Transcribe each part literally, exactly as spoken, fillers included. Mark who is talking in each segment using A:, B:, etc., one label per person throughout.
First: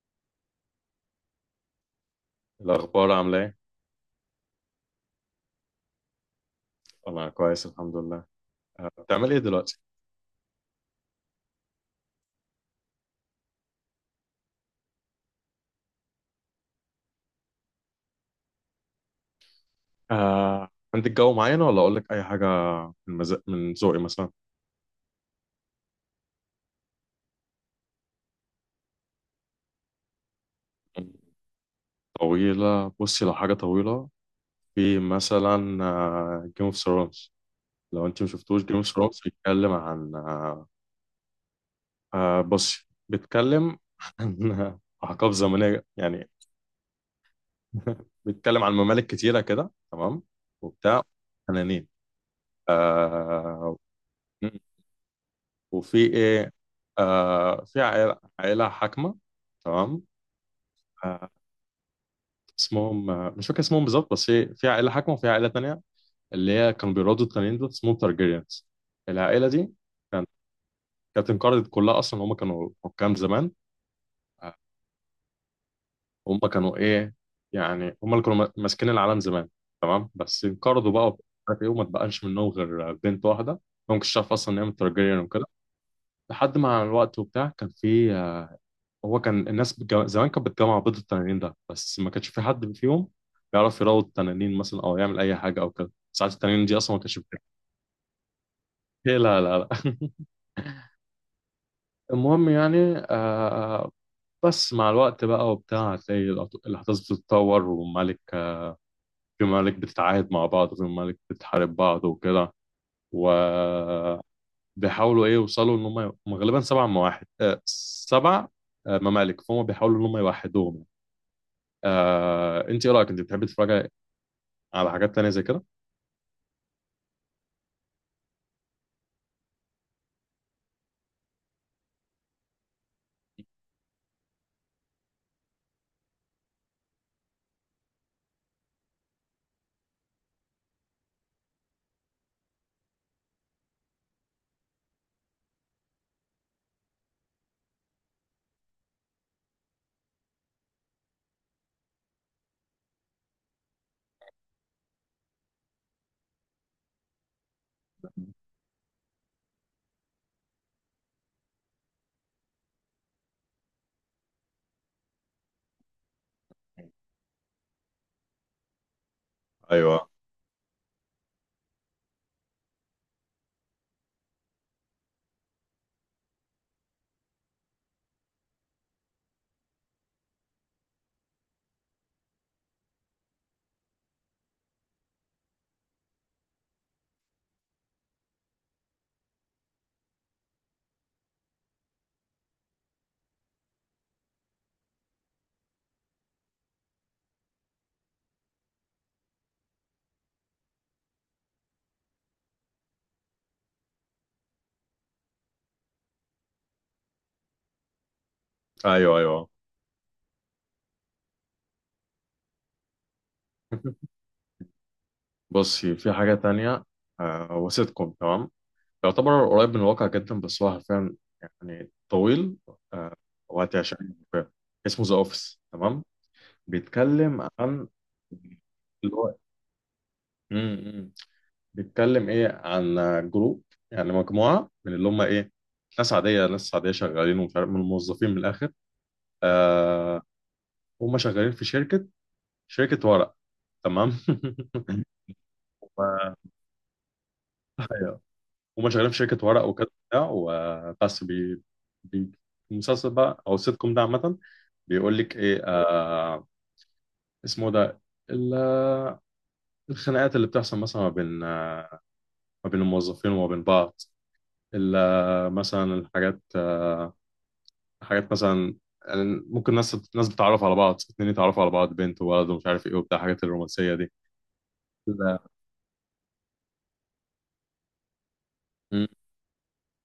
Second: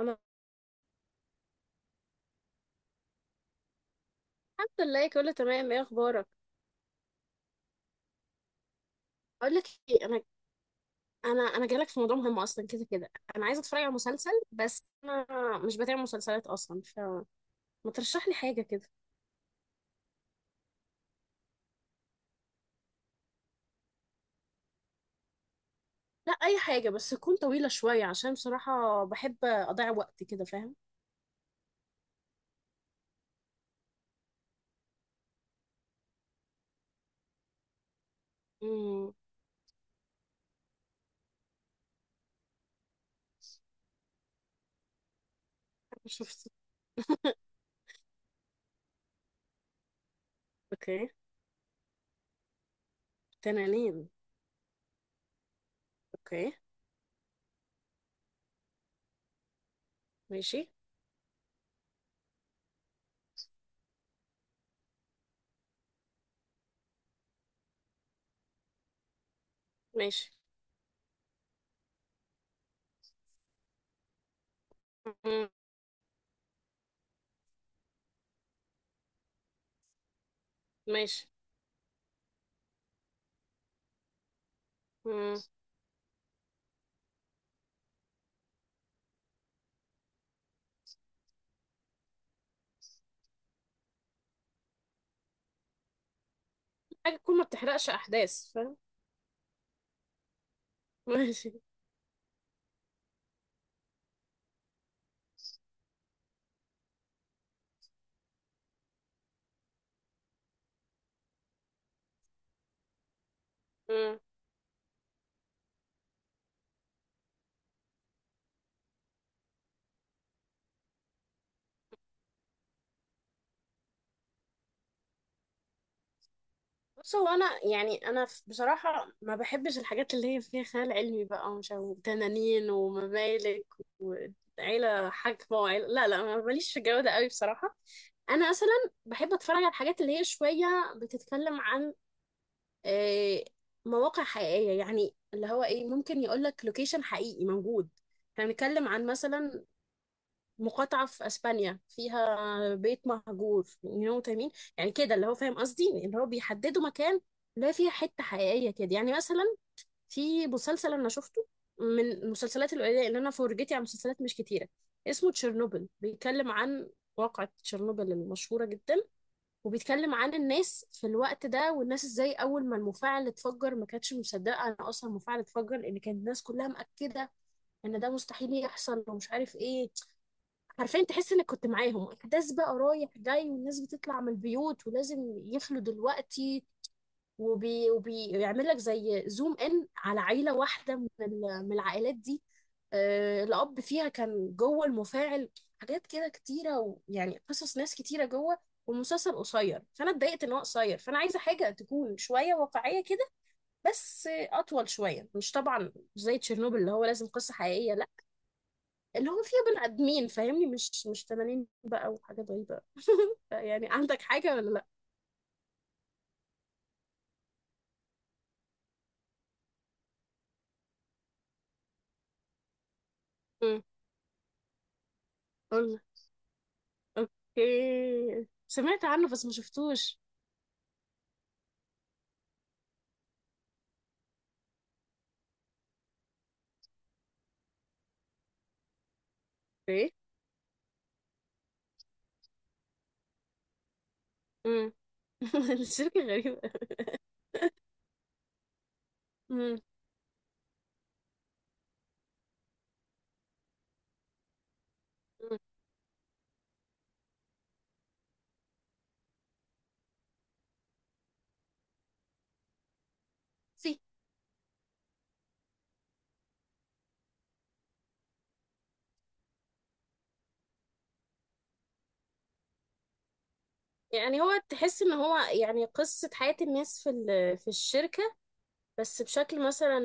A: انا
B: الأخبار عاملة إيه؟
A: الحمد لله كله تمام، ايه اخبارك؟
B: أنا كويس الحمد لله. أه، بتعمل إيه
A: اقول لك
B: دلوقتي؟
A: ايه. انا انا انا جالك في موضوع مهم. اصلا كده كده انا عايزه اتفرج على مسلسل، بس انا مش بتابع مسلسلات اصلا، فما ترشح لي حاجه كده.
B: آه، عندك جو معين ولا أقول لك أي حاجة من مز... من ذوقي مثلا؟
A: لا، اي حاجه، بس تكون طويله شويه، عشان بصراحه بحب اضيع وقت كده، فاهم؟
B: طويلة، بصي لو حاجة طويلة في مثلا جيم اوف ثرونز. لو أنت ما شفتوش جيم اوف
A: امم
B: ثرونز، بيتكلم عن آه، آه، بصي، بيتكلم عن أحقاب زمنية
A: أنا
B: يعني.
A: شفت.
B: بيتكلم عن ممالك كتيرة كده، تمام، وبتاع
A: اوكي.
B: تنانين. آه،
A: تنانين.
B: وفي ايه؟
A: اوكي.
B: آه في عائلة عائلة حاكمة، تمام.
A: ماشي.
B: آه اسمهم، آه مش فاكر اسمهم بالظبط، بس هي في عائلة حاكمة وفي عائلة تانية اللي هي كانوا بيرادوا، التانيين دول اسمهم تارجيريانز. العائلة دي كانت
A: ماشي.
B: كانت انقرضت كلها أصلا، هم كانوا حكام زمان. آه،
A: مم.
B: هم كانوا إيه؟ يعني هم اللي كانوا ما- ماسكين العالم زمان، تمام. بس انقرضوا بقى ومش
A: ماشي.
B: عارف إيه، وما اتبقاش منهم غير آه، بنت واحدة. ما كنتش عارف أصلا إن هي من تارجيريان
A: مم.
B: وكده لحد مع الوقت وبتاع. كان في آه، هو كان الناس بتجو... زمان كانت بتجمع بيض التنانين ده، بس ما كانش في حد فيهم بيعرف يروض التنانين مثلا او يعمل اي حاجه او كده. ساعات التنانين دي اصلا ما
A: حاجه
B: كانتش
A: تكون
B: بتاكل.
A: ما بتحرقش احداث، فاهم؟
B: إيه؟ لا، لا، لا.
A: ماشي.
B: المهم يعني. آه بس مع الوقت بقى وبتاع هتلاقي الأط- الاحداث بتتطور، وملك في ملك بتتعاهد مع بعض، وفي ملك بتحارب بعض وكده. وبيحاولوا ايه يوصلوا ان هم، هم غالبا سبع مواحد، آه سبع آه، ممالك، فهم بيحاولوا ان هم يوحدوهم يعني. آه، انت ايه رايك؟ انت بتحبي تتفرجي على حاجات تانية زي كده؟
A: بص، هو انا يعني انا ف- بصراحه ما بحبش الحاجات اللي هي فيها خيال علمي بقى، ومش عارف- وتنانين وممالك وعيله حاكمه وعيله، لا لا، ما ماليش في الجو ده قوي بصراحه. انا مثلا بحب اتفرج على الحاجات اللي هي شويه بتتكلم عن آه، مواقع حقيقيه، يعني اللي هو ايه، ممكن يقول لك لوكيشن حقيقي موجود. احنا بنتكلم عن مثلا مقاطعة في اسبانيا فيها بيت مهجور يو تامين، يعني كده اللي هو، فاهم قصدي، اللي هو بيحددوا مكان لا فيها حتة حقيقية كده. يعني مثلا في مسلسل انا شفته، من المسلسلات القليلة ان انا فرجتي على مسلسلات مش كتيرة، اسمه تشيرنوبل. بيتكلم عن واقعة تشيرنوبل المشهورة جدا،
B: ايوه،
A: وبيتكلم عن الناس في الوقت ده، والناس ازاي اول ما المفاعل اتفجر ما كانتش مصدقة انا اصلا المفاعل اتفجر، لان كانت الناس كلها مأكدة ان ده مستحيل يحصل ومش عارف ايه. حرفيا تحس انك كنت معاهم. احداث بقى رايح جاي، والناس بتطلع من البيوت ولازم يخلوا دلوقتي. وبي... وبيعمل لك زي زوم ان على عيله واحده من ال... من العائلات دي. آه... الاب فيها كان جوه المفاعل. حاجات كده كتيره، ويعني قصص ناس كتيره جوه. والمسلسل قصير، فانا اتضايقت ان هو قصير، فانا عايزه حاجه تكون شويه واقعيه كده، بس آه، اطول شويه. مش طبعا زي تشيرنوبل اللي هو لازم قصه حقيقيه، لا،
B: ايوه،
A: اللي هو
B: ايوه.
A: فيها بني ادمين، فاهمني، مش مش تنانين بقى وحاجات غريبه يعني عندك حاجه ولا لا؟
B: بصي، في حاجه تانية. آه هو سيت كوم، تمام، يعتبر قريب من الواقع جدا، بس هو حرفيا يعني طويل. آه
A: امم.
B: وهتعشقه. اسمه ذا اوفيس،
A: قلنا.
B: تمام. بيتكلم عن
A: اوكي سمعت
B: اللي
A: عنه
B: هو،
A: بس ما شفتوش.
B: امم بيتكلم ايه عن جروب، يعني مجموعه من اللي هم ايه، ناس عاديه ناس عاديه شغالين ومش عارف، من الموظفين، من الاخر.
A: ايه.
B: آه هم شغالين في شركه، شركه ورق، تمام.
A: امم. الشركه غريبه.
B: ايوه. هما شغالين في شركه ورق
A: امم.
B: وكده وبتاع، وبس بي, بي المسلسل بقى او السيت كوم ده عامه بيقول لك
A: أمم.
B: ايه؟ آه اسمه ده ال- الخناقات اللي بتحصل مثلا ما بين، آه ما بين الموظفين وما بين
A: سي.
B: بعض. ال- آه، مثلا الحاجات، آه حاجات مثلا، يعني ممكن ناس ناس بتتعرف على بعض، اتنين يتعرفوا على بعض، بنت وولد ومش عارف ايه وبتاع الحاجات الرومانسيه دي.
A: يعني هو تحس ان هو
B: لا.
A: يعني قصه حياه الناس في ال- في الشركه،
B: مم.
A: بس بشكل مثلا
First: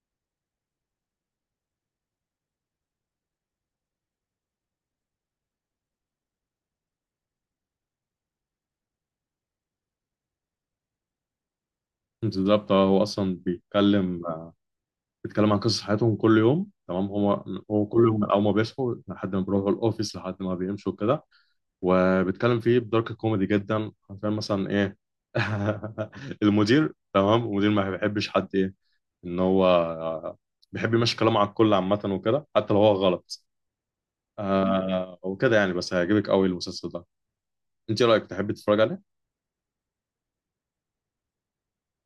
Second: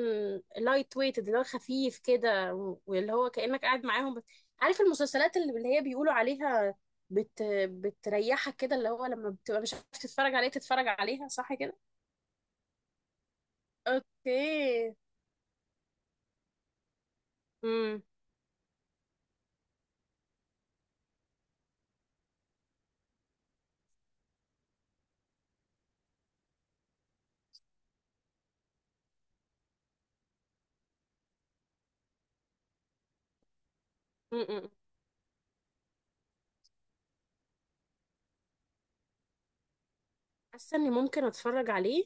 A: لايت ويت، اللي هو خفيف كده، و- واللي هو كأنك قاعد معاهم بت... عارف المسلسلات اللي اللي هي بيقولوا عليها بت... بتريحك كده، اللي هو لما بتبقى مش عارف تتفرج عليه تتفرج عليها، صح كده؟
B: بالظبط. آه، هو اصلا بيتكلم، آه،
A: اوكي.
B: بيتكلم عن قصص حياتهم كل يوم، تمام. هو هو كل يوم من اول ما بيصحوا لحد ما بيروحوا الاوفيس لحد ما بيمشوا كده. وبيتكلم فيه بدارك كوميدي جدا، عشان مثلا ايه، المدير، تمام، المدير ما بيحبش حد، ايه، ان هو بيحب يمشي كلامه على الكل عامه وكده حتى لو هو غلط.
A: امم.
B: آه وكده يعني، بس هيعجبك قوي المسلسل ده. انت إيه رايك؟ تحب تتفرج عليه؟
A: حاسه اني ممكن اتفرج عليه.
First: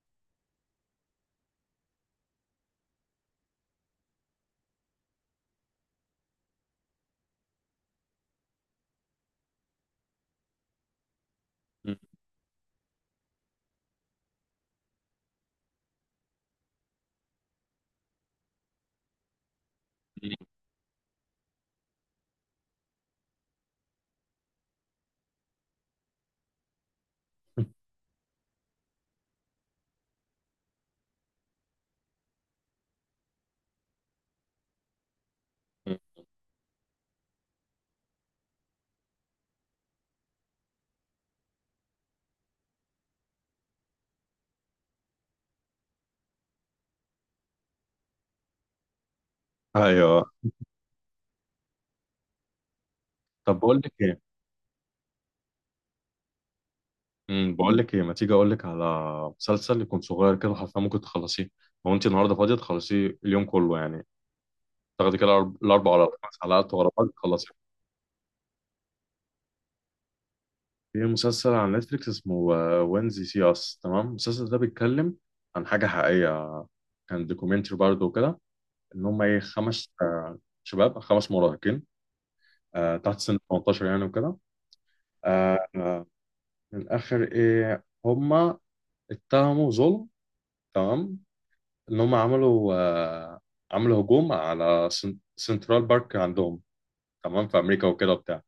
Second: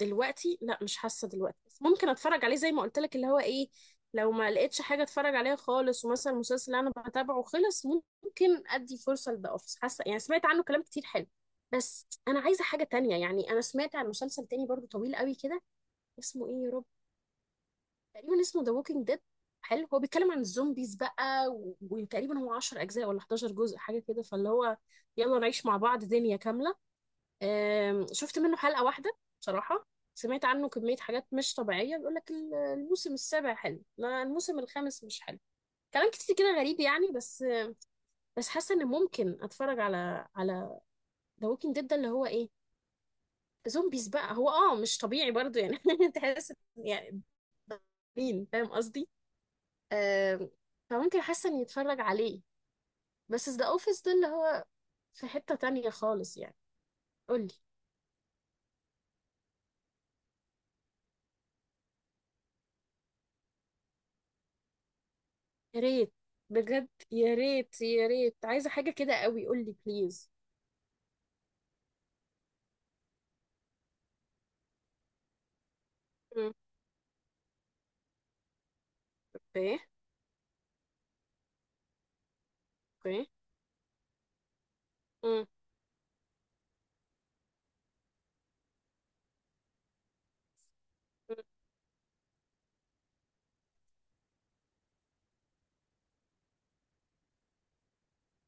A: دلوقتي لا، مش حاسه دلوقتي، بس ممكن اتفرج عليه زي ما قلت لك، اللي هو ايه، لو ما لقيتش حاجه اتفرج عليها خالص، ومثلا المسلسل اللي انا بتابعه خلص، ممكن ادي فرصه لده اوفيس. حاسه يعني سمعت عنه كلام كتير حلو، بس انا عايزه حاجه تانية. يعني انا سمعت عن مسلسل تاني برضو طويل قوي كده، اسمه ايه يا رب، تقريبا اسمه ذا ووكينج ديد. حلو. هو بيتكلم عن الزومبيز بقى و- وتقريبا هو عشرة اجزاء ولا حداشر جزء حاجه كده، فاللي هو يلا نعيش مع بعض دنيا كامله. آم، شفت منه حلقة واحدة بصراحة. سمعت عنه كمية حاجات مش طبيعية. بيقول لك الموسم السابع حلو، لا الموسم الخامس مش حلو، كلام كتير كده غريب يعني. بس بس حاسة ان ممكن اتفرج على على ذا ووكينج ديد ده، اللي هو ايه، زومبيز بقى. هو اه مش طبيعي برضو يعني تحس يعني، مين فاهم قصدي.
B: ايوه.
A: آم، فممكن حاسة اني اتفرج عليه. بس
B: طب
A: ذا
B: بقول لك
A: اوفيس ده اللي
B: ايه،
A: هو في حتة تانية خالص يعني. قولي.
B: امم بقول لك ايه، ما تيجي اقول لك على مسلسل يكون صغير كده حرفيا ممكن تخلصيه. لو انت النهارده فاضيه تخلصيه اليوم كله يعني. تاخدي كده الأرب-
A: يا
B: الاربع ولا
A: ريت.
B: خمس حلقات
A: بجد
B: ورا بعض
A: يا
B: تخلصيه.
A: ريت، يا ريت، عايزة حاجة كده قوي، قول لي بليز.
B: في مسلسل على نتفليكس اسمه وينزي سي اس، تمام. المسلسل ده بيتكلم عن حاجه
A: مم.
B: حقيقيه، كان دوكيومنتري برضه وكده. ان هم ايه،
A: ايه.
B: خمس آه، شباب، خمس مراهقين آه، تحت
A: ايه.
B: سن ثمانية عشر يعني وكده.
A: مم.
B: آه، آه، من الاخر ايه، هم اتهموا ظلم، تمام.
A: مم.
B: ان هم عملوا، آه، عملوا هجوم على سن- سنترال بارك عندهم، تمام، في امريكا وكده وبتاع.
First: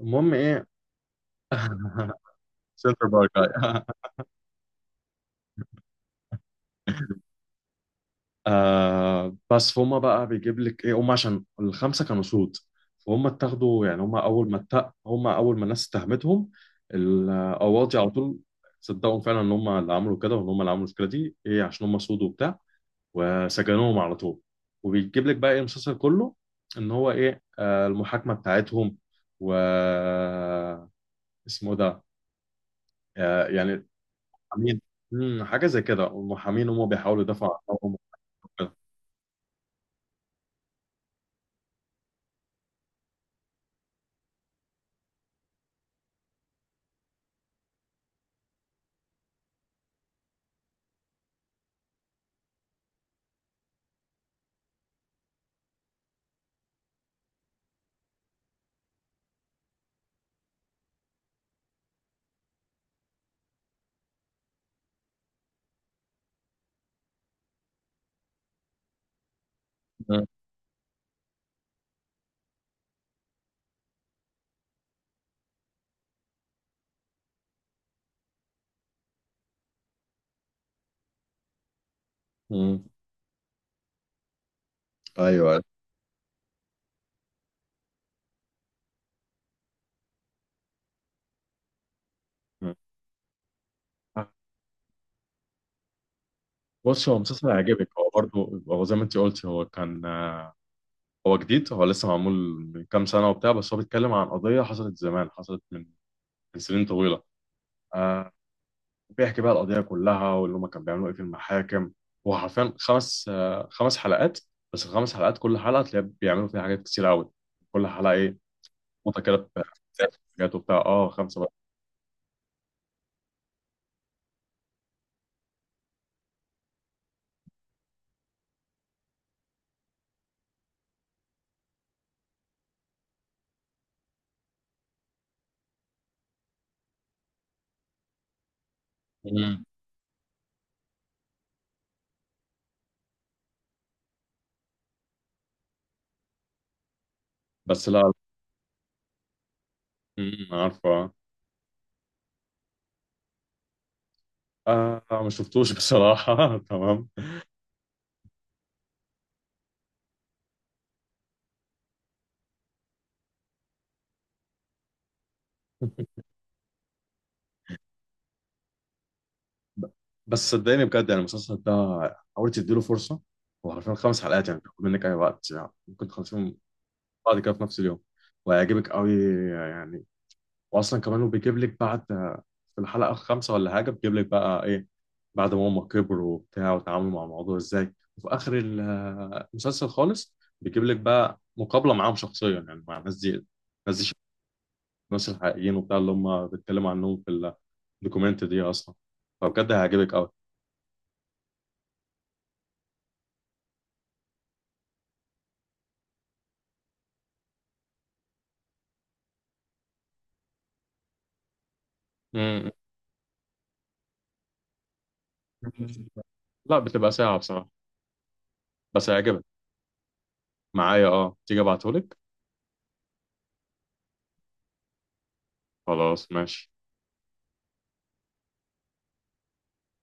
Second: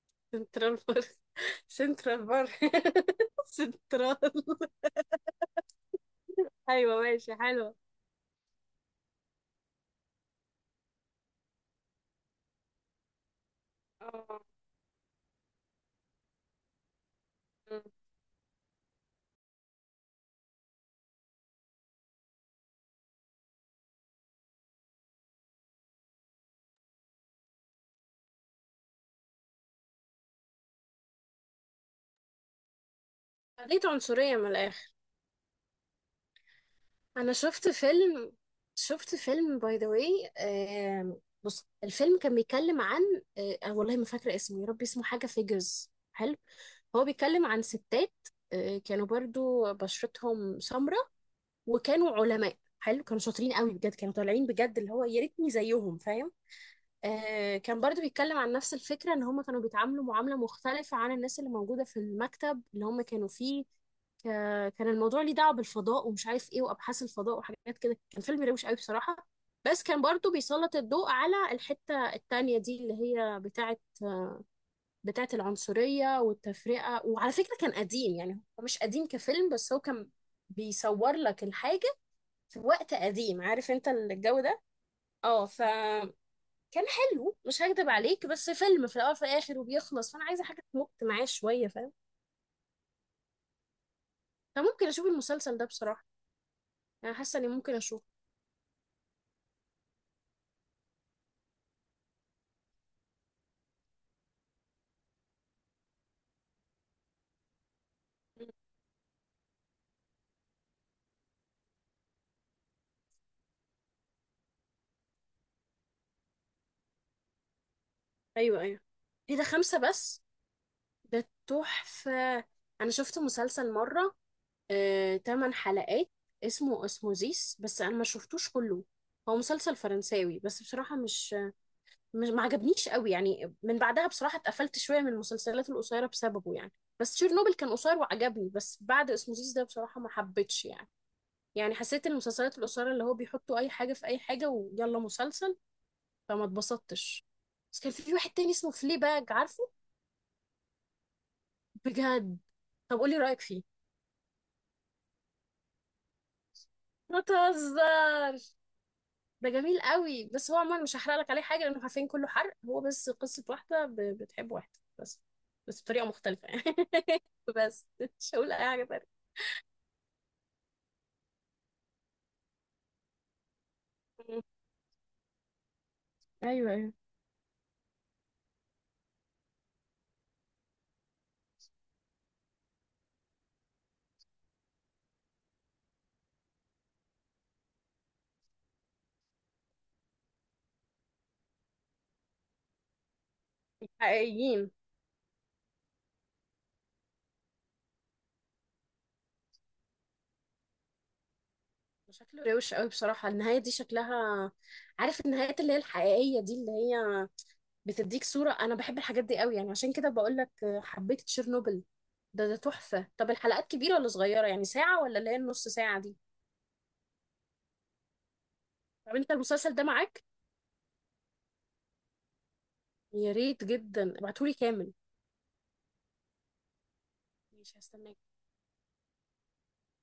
B: المهم ايه،
A: سنترال بارك. سنترال بارك.
B: سنترال بارك، أيوة.
A: سنترال. ايوه ماشي، حلوة.
B: آه بس فهم بقى بيجيب لك ايه، هم عشان الخمسه كانوا سود، فهم اتاخدوا يعني. هم
A: اه.
B: اول ما اتق هم اول ما الناس اتهمتهم،
A: مم.
B: القواضي على طول صدقوا فعلا ان هم اللي عملوا كده وان هم اللي عملوا المشكله دي، ايه، عشان هم سود وبتاع، وسجنوهم على طول. وبيجيب لك بقى ايه المسلسل كله، ان هو ايه آه، المحاكمه بتاعتهم، و اسمه ده آه، يعني
A: خليت عنصرية من
B: محامين.
A: الآخر.
B: مم، حاجه زي كده، والمحامين هم بيحاولوا
A: أنا
B: يدافعوا
A: شفت
B: عنهم
A: فيلم.
B: وكده.
A: شفت فيلم باي ذا واي. بص الفيلم كان بيتكلم عن آه آه، والله ما فاكرة اسمه يا ربي، اسمه حاجة فيجرز. حلو، هو بيتكلم عن ستات آه كانوا برضو بشرتهم سمراء، وكانوا علماء. حلو، كانوا شاطرين قوي بجد، كانوا طالعين بجد اللي هو يا ريتني زيهم، فاهم؟ آه كان برضو بيتكلم عن نفس الفكرة، ان هم كانوا بيتعاملوا معاملة مختلفة عن الناس اللي موجودة في المكتب اللي هم كانوا فيه. ك- كان الموضوع ليه دعوة بالفضاء ومش عارف ايه، وابحاث الفضاء وحاجات كده. كان فيلم روش قوي بصراحة، بس كان
B: مم.
A: برضو بيسلط الضوء على الحتة التانية دي، اللي هي بتاعة بتاعة العنصرية والتفرقة. وعلى فكرة كان قديم، يعني هو مش قديم كفيلم، بس هو كان بيصور لك الحاجة في
B: مم.
A: وقت قديم، عارف انت الجو ده. اه
B: ايوه.
A: فكان حلو، مش هكدب عليك، بس فيلم، في الاول في الاخر وبيخلص، فانا عايزه حاجه تمط معاه شويه، فاهم؟
B: مم.
A: فممكن اشوف المسلسل ده بصراحه.
B: بص،
A: انا
B: هو
A: حاسه
B: مسلسل
A: اني ممكن
B: هيعجبك،
A: اشوفه.
B: هو برضه هو زي ما انت قلت. هو كان آه، هو جديد، هو لسه معمول من كام سنه وبتاع، بس هو بيتكلم عن قضيه حصلت زمان، حصلت من من سنين طويله. آه، بيحكي بقى القضية كلها واللي هما كانوا بيعملوا ايه في المحاكم. هو حرفيا خمس آه، خمس حلقات. بس الخمس حلقات كل حلقة تلاقي بيعملوا فيها حاجات كتير قوي، كل حلقة ايه
A: ايوه ايوه.
B: نقطة كده
A: ايه ده
B: في
A: خمسه بس؟
B: حاجات وبتاع، اه،
A: ده
B: خمسة بقى.
A: تحفه. انا شفت مسلسل مره آه، تمن حلقات اسمه اسموزيس، بس انا ما شفتوش كله. هو مسلسل فرنساوي، بس بصراحه مش مش ما عجبنيش قوي يعني. من بعدها بصراحة اتقفلت شوية من المسلسلات القصيرة بسببه يعني. بس تشيرنوبل كان قصير وعجبني، بس بعد اسموزيس
B: مم.
A: ده بصراحة ما حبيتش يعني، يعني حسيت المسلسلات القصيرة اللي هو بيحطوا أي حاجة في أي حاجة ويلا مسلسل، فما اتبسطتش. بس
B: بس
A: كان
B: لا.
A: في واحد تاني اسمه فليباج، عارفه؟
B: مم، عارفة.
A: بجد؟ طب قولي رأيك فيه.
B: آه ما شفتوش بصراحة. تمام.
A: ما تهزرش، ده جميل قوي، بس هو عموما مش هحرق لك عليه حاجه لانه عارفين كله حرق. هو بس قصه واحده ب- بتحب واحد، بس بس بطريقه مختلفه يعني بس مش هقول اي حاجه تانية.
B: ب- بس صدقني، بجد يعني المسلسل ده حاولت تديله فرصة. هو حرفيا خمس
A: مم.
B: حلقات، يعني بياخد منك أي وقت، يعني ممكن تخلصيهم
A: ايوه ايوه.
B: بعد كده في نفس اليوم، وهيعجبك قوي يعني. واصلا كمان وبيجيب لك بعد في الحلقه الخامسه ولا حاجه، بيجيب لك بقى ايه بعد ما هم كبروا وبتاع وتعاملوا مع الموضوع ازاي. وفي اخر ال- المسلسل خالص بيجيب لك بقى مقابله معاهم شخصيا، يعني مع الناس دي. الناس دي
A: حقيقيين.
B: الناس الحقيقيين وبتاع اللي هم بيتكلموا عنهم في الدوكيومنت دي اصلا. فبجد هيعجبك قوي.
A: شكله روش قوي بصراحه النهايه دي شكلها. عارف النهايات اللي هي الحقيقيه دي، اللي هي بتديك صوره، انا بحب الحاجات دي قوي، يعني عشان كده بقول لك حبيت تشيرنوبل. ده ده
B: مم.
A: تحفه. طب الحلقات كبيره ولا صغيره؟ يعني ساعه ولا اللي هي النص ساعه دي؟
B: لا، بتبقى ساعه بصراحه، بس
A: طب انت
B: هيعجبك.
A: المسلسل ده معاك؟
B: معايا، اه، تيجي ابعتهولك.
A: يا ريت جدا، ابعتهولي كامل.
B: خلاص، ماشي.
A: ماشي، هستناك.